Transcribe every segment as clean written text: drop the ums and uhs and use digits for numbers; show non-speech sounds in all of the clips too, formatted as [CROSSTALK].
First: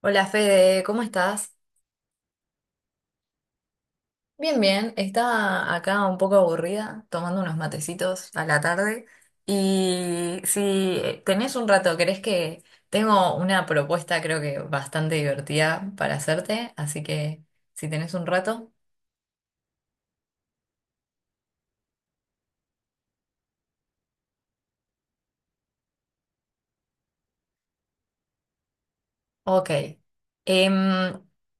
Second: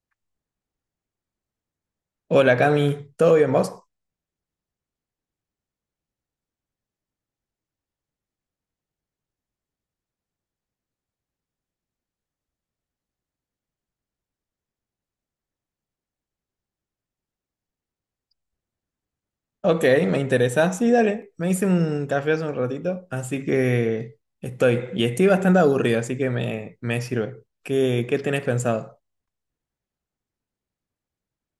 Hola Fede, ¿cómo estás? Hola Cami, ¿todo bien vos? Bien, bien. Estaba acá un poco aburrida, tomando unos matecitos a la tarde. Y si tenés un rato, ¿querés que tengo una propuesta creo que bastante divertida para hacerte? Así que si tenés un rato, Ok, me interesa. Sí, dale, me hice un café hace un ratito, así que estoy. Y estoy bastante aburrido, así que me sirve. ¿Qué tenés pensado? ok. Em,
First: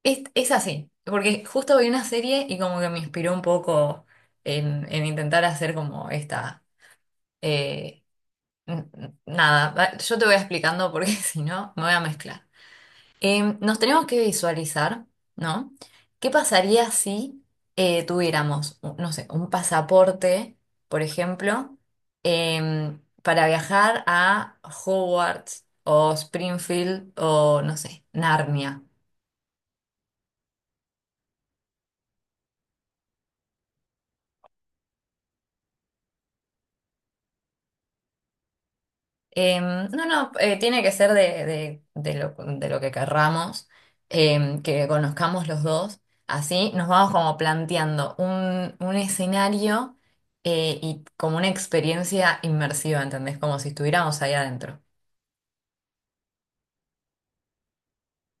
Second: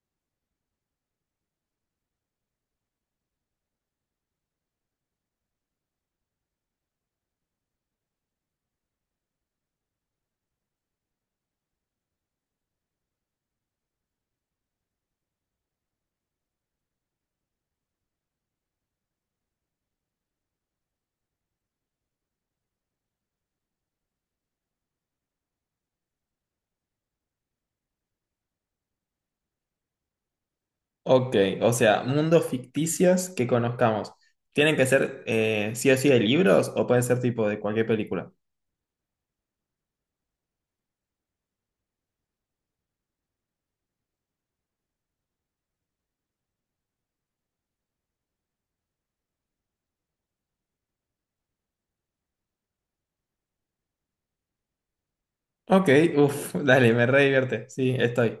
es así, porque justo vi una serie y como que me inspiró un poco en intentar hacer como esta... eh, Nada, yo te voy explicando porque [LAUGHS] si no me voy a mezclar. Nos tenemos que visualizar, ¿no? ¿Qué pasaría si tuviéramos, no sé, un pasaporte, por ejemplo, para viajar a Hogwarts o Springfield o, no sé, Narnia? Ok, o sea, mundos ficticios que conozcamos. ¿Tienen que ser sí o sí de libros o puede ser tipo de cualquier película? No, no, tiene que ser de lo que querramos, que conozcamos los dos. Así nos vamos como planteando un escenario y como una experiencia inmersiva, ¿entendés? Como si estuviéramos ahí adentro. Ok, uff, dale, me re divierte. Sí, estoy.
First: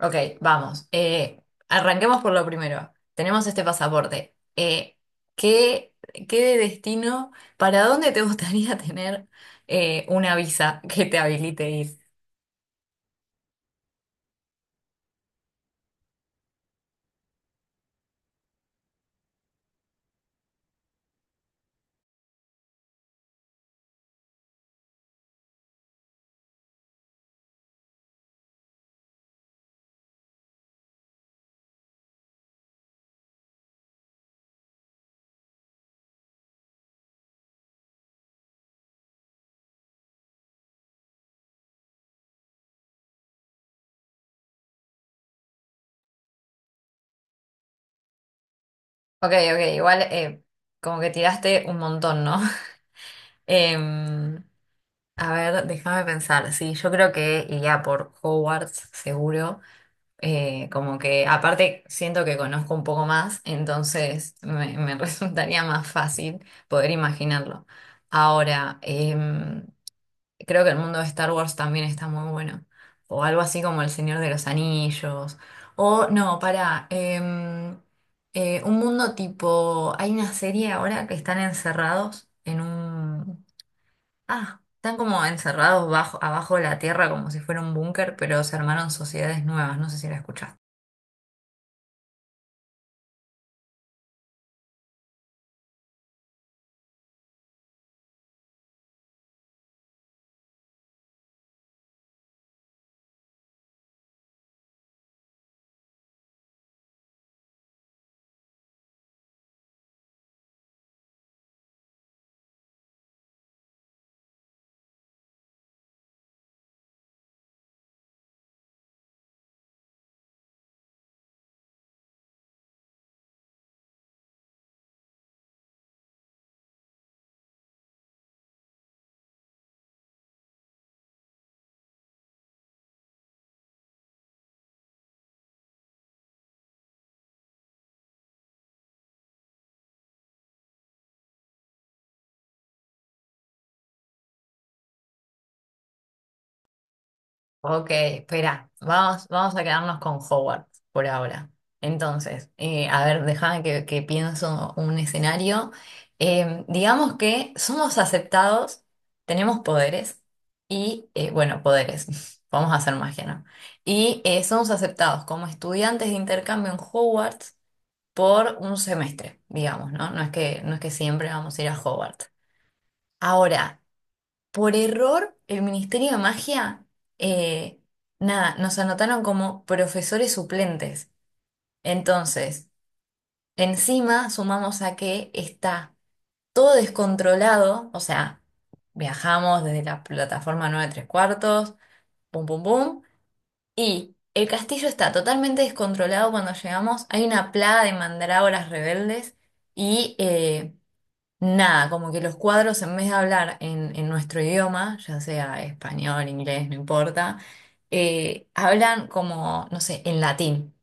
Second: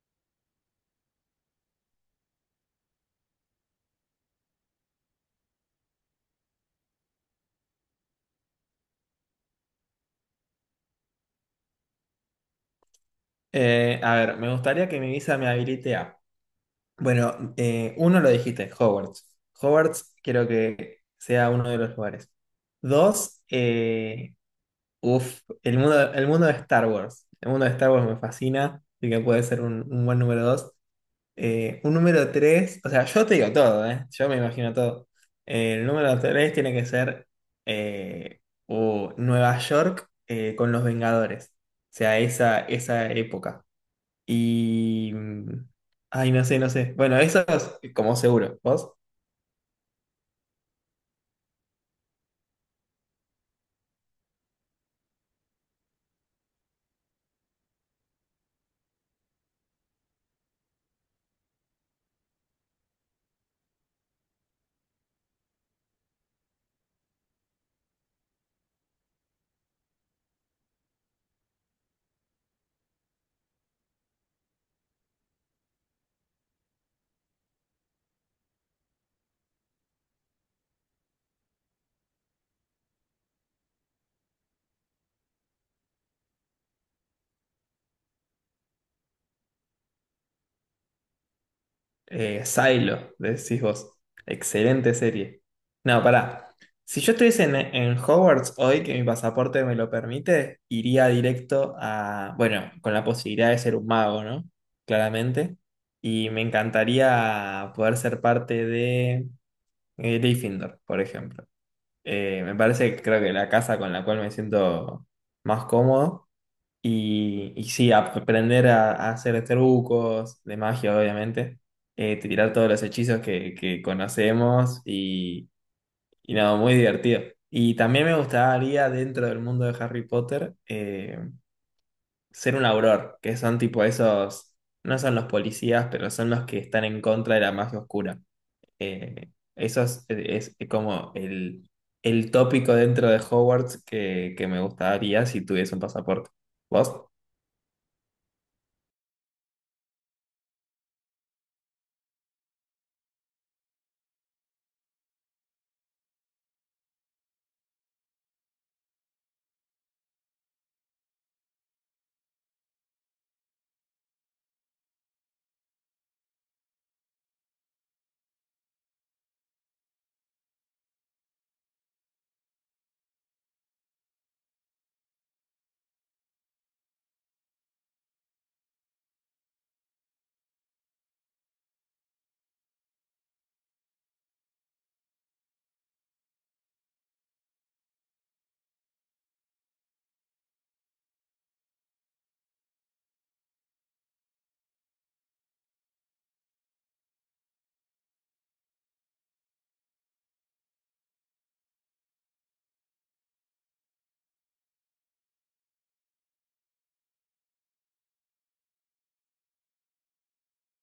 Ok, vamos. Arranquemos por lo primero. Tenemos este pasaporte. ¿Qué, Qué de destino? ¿Para dónde te gustaría [LAUGHS] tener una visa que te habilite? A ver, me gustaría que mi visa me habilite a. Bueno, uno lo dijiste, Hogwarts. Hogwarts quiero que sea uno de los lugares. Dos, uf, el mundo de Star Wars. El mundo de Star Wars me fascina, así que puede ser un buen número dos. Un número tres, o sea, yo te digo todo, ¿eh? Yo me imagino todo. El número tres tiene que ser eh, o Nueva York con los Vengadores. O sea, esa época. Y mm, ay, no sé, no sé. Bueno, eso como seguro. ¿Vos? Ok, ok, igual como que tiraste un montón, ¿no? [LAUGHS] Em, a ver, déjame pensar. Sí, yo creo que iría por Hogwarts, seguro. Como que aparte siento que conozco un poco más, entonces me [LAUGHS] resultaría más fácil poder imaginarlo. Ahora, creo que el mundo de Star Wars también está muy bueno. O algo así como El Señor de los Anillos. O no, para un mundo tipo. Hay una serie ahora que están encerrados en un. Ah, están como encerrados bajo, abajo de la tierra como si fuera un búnker, pero se armaron sociedades nuevas. No sé si la escuchaste. Silo, decís vos. Excelente serie. No, pará. Si yo estuviese en Hogwarts hoy, que mi pasaporte me lo permite, iría directo a, bueno, con la posibilidad de ser un mago, ¿no? Claramente. Y me encantaría poder ser parte de Gryffindor, por ejemplo. Me parece que creo que la casa con la cual me siento más cómodo. Y sí, aprender a hacer trucos de magia, obviamente. Tirar todos los hechizos que conocemos y nada, muy divertido. Y también me gustaría, dentro del mundo de Harry Potter, ser un auror, que son tipo esos, no son los policías, pero son los que están en contra de la magia oscura. Eso es como el tópico dentro de Hogwarts que me gustaría si tuviese un pasaporte. ¿Vos? Ok, espera, vamos, vamos a quedarnos con Howard por ahora. Entonces, a ver, déjame que pienso un escenario. Digamos que somos aceptados, tenemos poderes y, bueno, poderes, [LAUGHS] vamos a hacer magia, ¿no? Y somos aceptados como estudiantes de intercambio en Hogwarts por un semestre, digamos, ¿no? No es que siempre vamos a ir a Hogwarts. Ahora, por error, el Ministerio de Magia, eh, nada, nos anotaron como profesores suplentes. Entonces, encima sumamos a que está todo descontrolado, o sea, viajamos desde la plataforma 9 3/4, pum, pum, pum, y el castillo está totalmente descontrolado cuando llegamos. Hay una plaga de mandrágoras rebeldes y... nada, como que los cuadros en vez de hablar en nuestro idioma, ya sea español, inglés, no importa, hablan como, no sé, en latín.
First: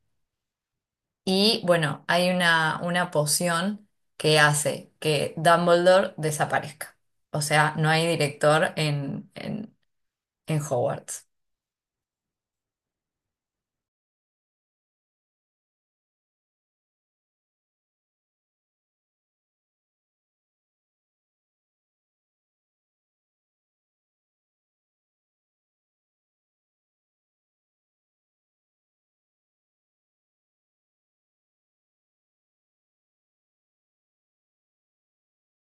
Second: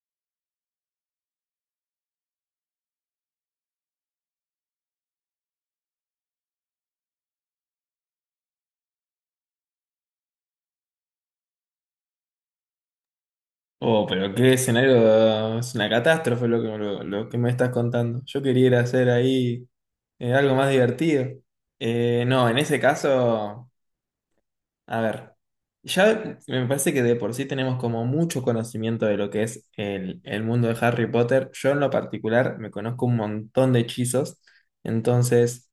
Y bueno, hay una poción que hace que Dumbledore desaparezca. O sea, no hay director en Hogwarts. Oh, pero qué escenario, es una catástrofe lo que me estás contando. Yo quería ir a hacer ahí algo más divertido. No, en ese caso, a ver, ya me parece que de por sí tenemos como mucho conocimiento de lo que es el mundo de Harry Potter. Yo en lo particular me conozco un montón de hechizos, entonces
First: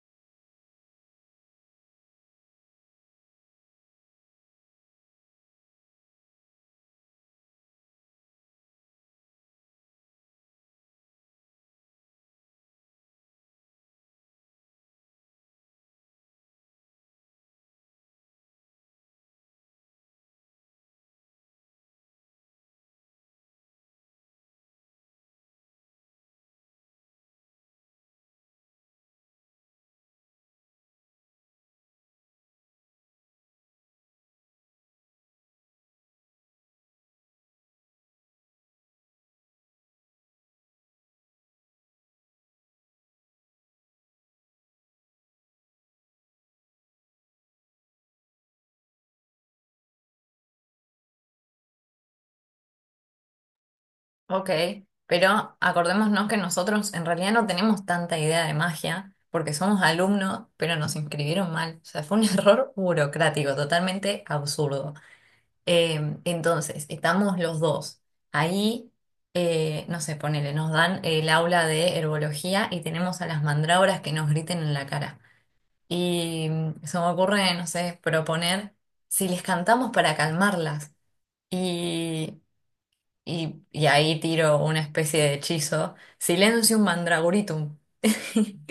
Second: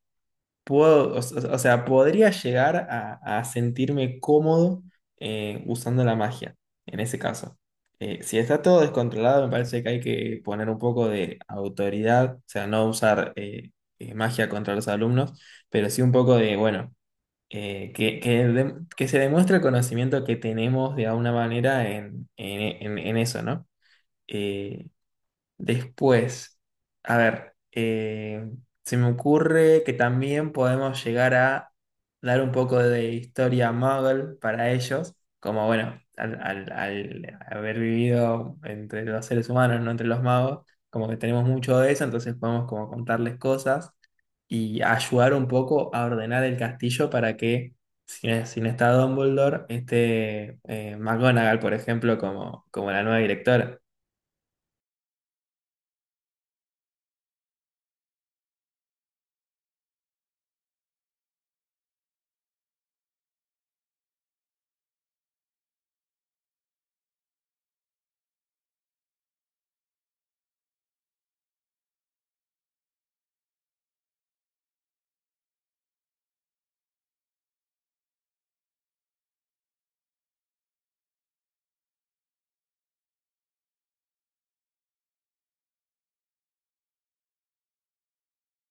puedo, o sea, podría llegar a sentirme cómodo usando la magia, en ese caso. Si está todo descontrolado, me parece que hay que poner un poco de autoridad, o sea, no usar magia contra los alumnos, pero sí un poco de, bueno, que, de- que se demuestre el conocimiento que tenemos de alguna manera en eso, ¿no? Eh, después, a ver, se me ocurre que también podemos llegar a dar un poco de historia muggle para ellos, como bueno, al, al- al haber vivido entre los seres humanos, no entre los magos, como que tenemos mucho de eso, entonces podemos como contarles cosas y ayudar un poco a ordenar el castillo para que, si no, si no está Dumbledore, esté McGonagall, por ejemplo, como, como la nueva directora. Ok, pero acordémonos que nosotros en realidad no tenemos tanta idea de magia porque somos alumnos, pero nos inscribieron mal. O sea, fue un [LAUGHS] error burocrático, totalmente absurdo. Entonces, estamos los dos. Ahí, no sé, ponele, nos dan el aula de herbología y tenemos a las mandrágoras que nos griten en la cara. Y mm, se me ocurre, no sé, proponer si les cantamos para calmarlas. Y y ahí tiro una especie de hechizo, Silencium Mandragoritum. [LAUGHS]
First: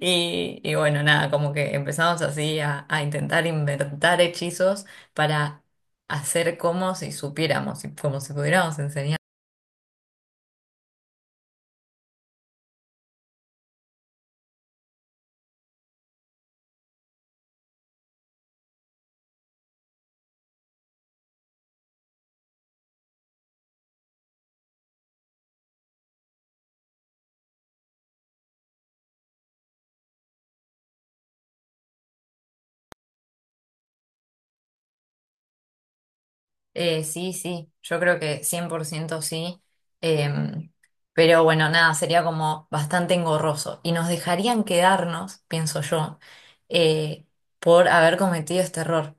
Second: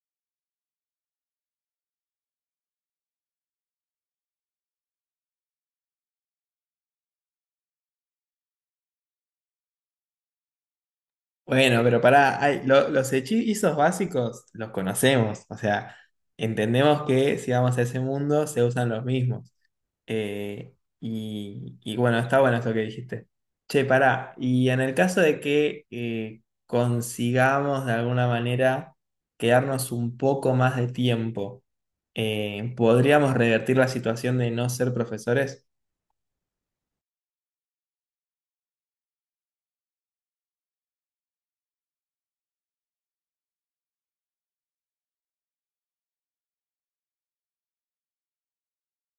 Y, y bueno, nada, como que empezamos así a intentar inventar hechizos para hacer como si supiéramos, y como si pudiéramos enseñar. Bueno, pero pará, ay, lo- los hechizos básicos los conocemos, o sea, entendemos que si vamos a ese mundo se usan los mismos. Eh, y bueno, está bueno eso que dijiste. Che, pará, y en el caso de que consigamos de alguna manera quedarnos un poco más de tiempo, ¿podríamos revertir la situación de no ser profesores? Sí, sí, yo creo que 100% sí. Em, pero bueno, nada, sería como bastante engorroso. Y nos dejarían quedarnos, pienso yo, eh, por haber cometido este error,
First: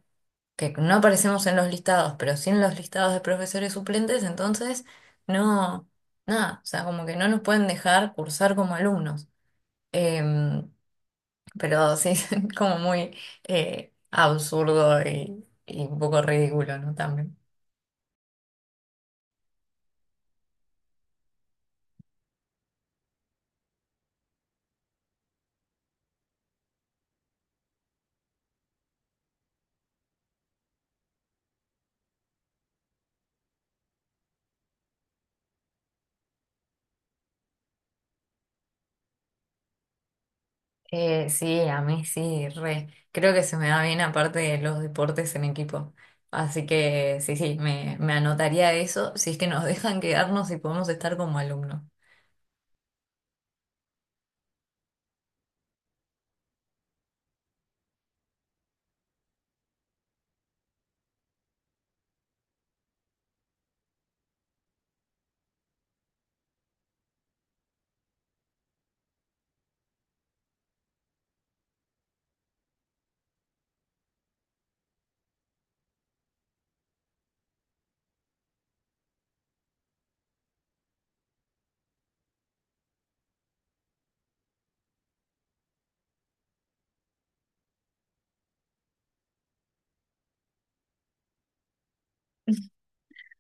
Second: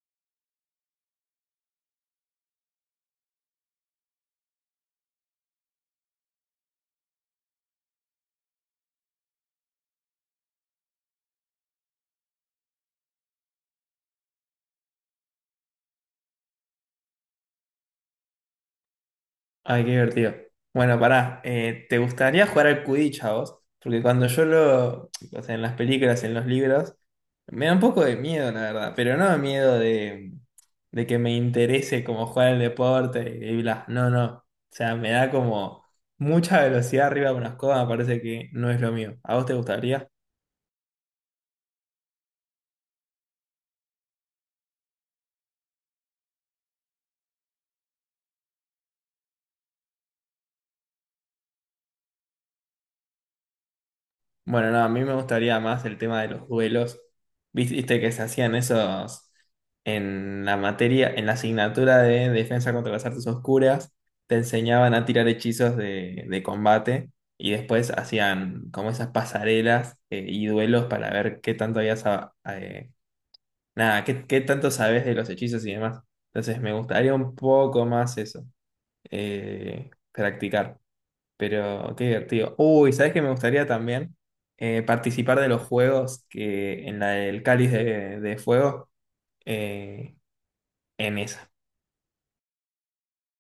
que no aparecemos en los listados, pero sí en los listados de profesores suplentes, entonces no, nada, o sea, como que no nos pueden dejar cursar como alumnos. Em, pero sí, [LAUGHS] como muy absurdo y un poco ridículo, ¿no? También. Ay, qué divertido. Bueno, pará, ¿te gustaría jugar al Quidditch a vos? Porque cuando yo lo, o sea, en las películas, en los libros, me da un poco de miedo, la verdad, pero no miedo de que me interese como jugar al deporte y bla, no, no. O sea, me da como mucha velocidad arriba de una escoba, me parece que no es lo mío. ¿A vos te gustaría? Sí, a mí sí, re. Creo que se me da bien aparte de los deportes en equipo. Así que sí, sí, me anotaría eso si es que nos [LAUGHS] dejan quedarnos y podemos estar como alumnos. Bueno, no, a mí me gustaría más el tema de los duelos. Viste que se hacían esos en la materia, en la asignatura de defensa contra las artes oscuras, te enseñaban a tirar hechizos de combate y después hacían como esas pasarelas y duelos para ver qué tanto habías, a- nada, qué tanto sabes de los hechizos y demás. Entonces me gustaría un poco más eso, practicar. Pero qué divertido. Uy, ¿sabes qué me gustaría también? Participar de los juegos que en la del Cáliz de Fuego, eh, en esa.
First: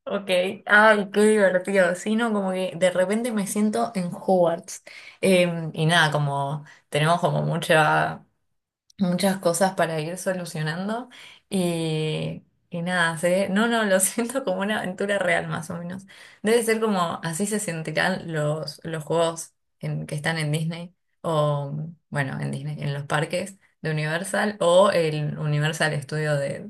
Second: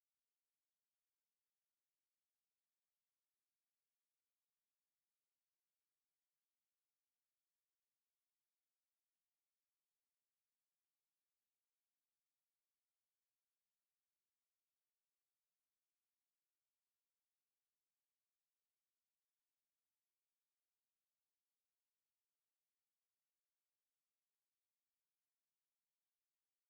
Ok, ay, qué divertido. Sí, no, como que de repente me siento en Hogwarts. Y nada, como tenemos como muchas cosas para ir solucionando y, y nada, no, no, lo [LAUGHS] siento como una aventura real más o menos. Debe ser como así se sentirán los juegos que están en Disney o, bueno, en Disney, en los parques de Universal o el Universal Studio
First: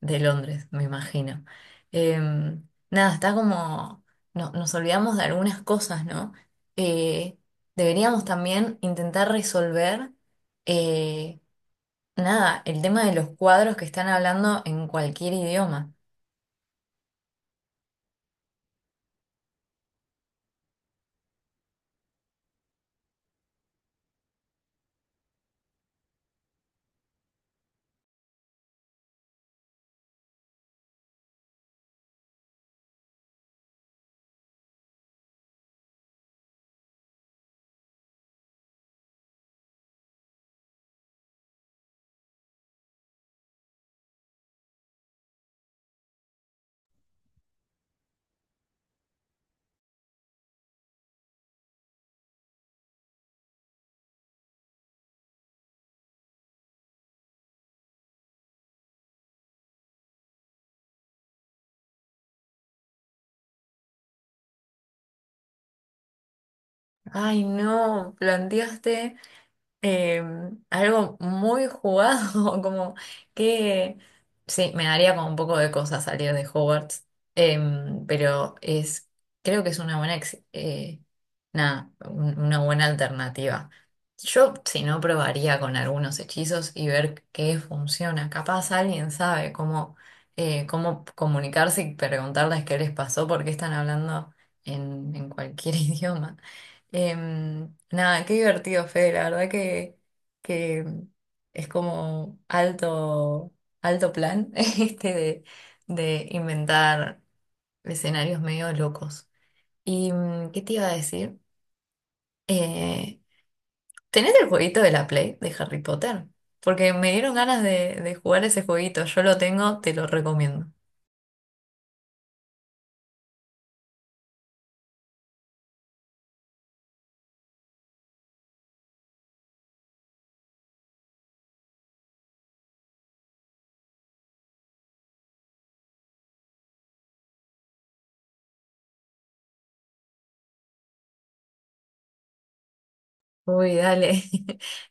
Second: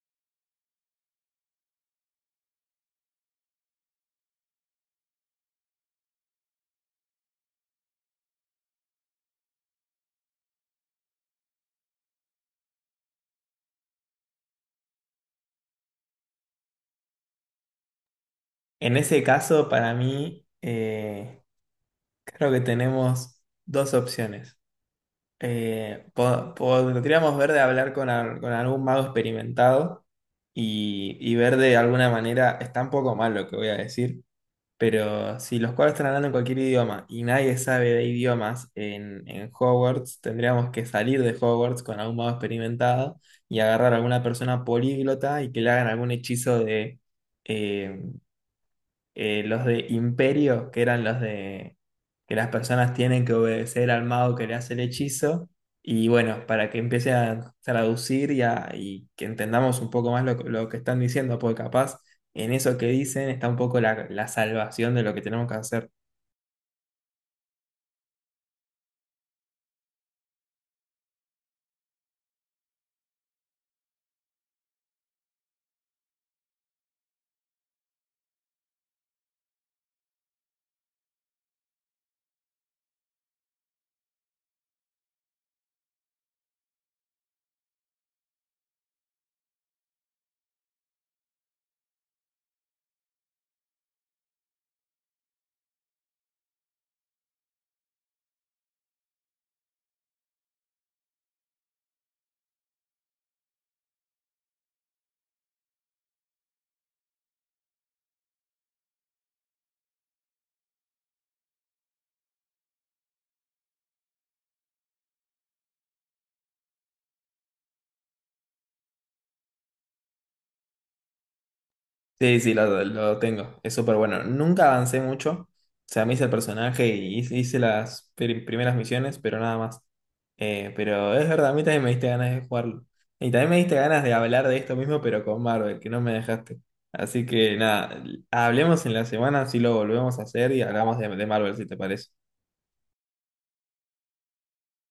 de Londres, me imagino. Nada, está como, no, nos olvidamos de algunas cosas, ¿no? Eh, Deberíamos también intentar resolver. eh, Nada, el tema de los cuadros que están hablando en cualquier idioma. En ese caso, para mí, creo que tenemos dos opciones. Po- podríamos ver de hablar con, al- con algún mago experimentado y ver de alguna manera, está un poco mal lo que voy a decir, pero si los cuatro están hablando en cualquier idioma y nadie sabe de idiomas en Hogwarts, tendríamos que salir de Hogwarts con algún mago experimentado y agarrar a alguna persona políglota y que le hagan algún hechizo de, eh, los de Imperio, que eran los de que las personas tienen que obedecer al mago que le hace el hechizo, y bueno, para que empiece a traducir y, a- y que entendamos un poco más lo que están diciendo, porque capaz en eso que dicen está un poco la, la salvación de lo que tenemos que hacer. Ay, no, planteaste. Eh, Algo muy jugado, [LAUGHS] como que sí, me daría como un poco de cosa salir de Hogwarts, pero es, creo que es una buena, nada, una buena alternativa. Yo, si no, probaría con algunos hechizos y ver qué funciona. Capaz alguien sabe cómo, cómo comunicarse y preguntarles qué les pasó, porque están hablando en cualquier [LAUGHS] idioma. Nada, qué divertido, Fede. La verdad que mm, es como alto, alto plan [LAUGHS] este de inventar escenarios medio locos. ¿Y mm, qué te iba a decir? Eh, ¿Tenés el jueguito de la Play de Harry Potter? Porque me dieron ganas de jugar ese jueguito. Yo lo tengo, te lo recomiendo. Sí, sí, lo tengo. Es súper bueno. Nunca avancé mucho. O sea, me hice el personaje y hice las pri- primeras misiones, pero nada más. Pero es verdad, a mí también me diste ganas de jugarlo. Y también me diste ganas de hablar de esto mismo, pero con Marvel, que no me dejaste. Así que nada, hablemos en la semana, si lo volvemos a hacer y hablamos de Marvel, si te parece. Uy, dale. [LAUGHS]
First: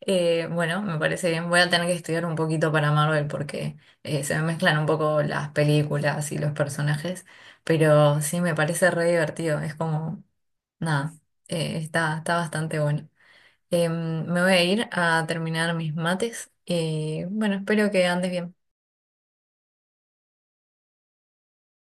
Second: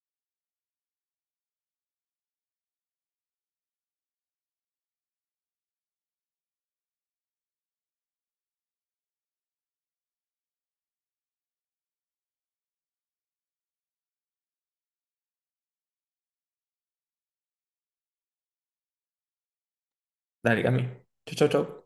Bueno, me parece bien. Voy a tener que estudiar un poquito para Marvel porque se me mezclan un poco las películas y los personajes, pero sí me parece re divertido. Es como, nada, está, está bastante bueno. Me voy a ir a terminar mis mates y bueno, espero que andes bien. Dale, Cami. Chau, chau, chau.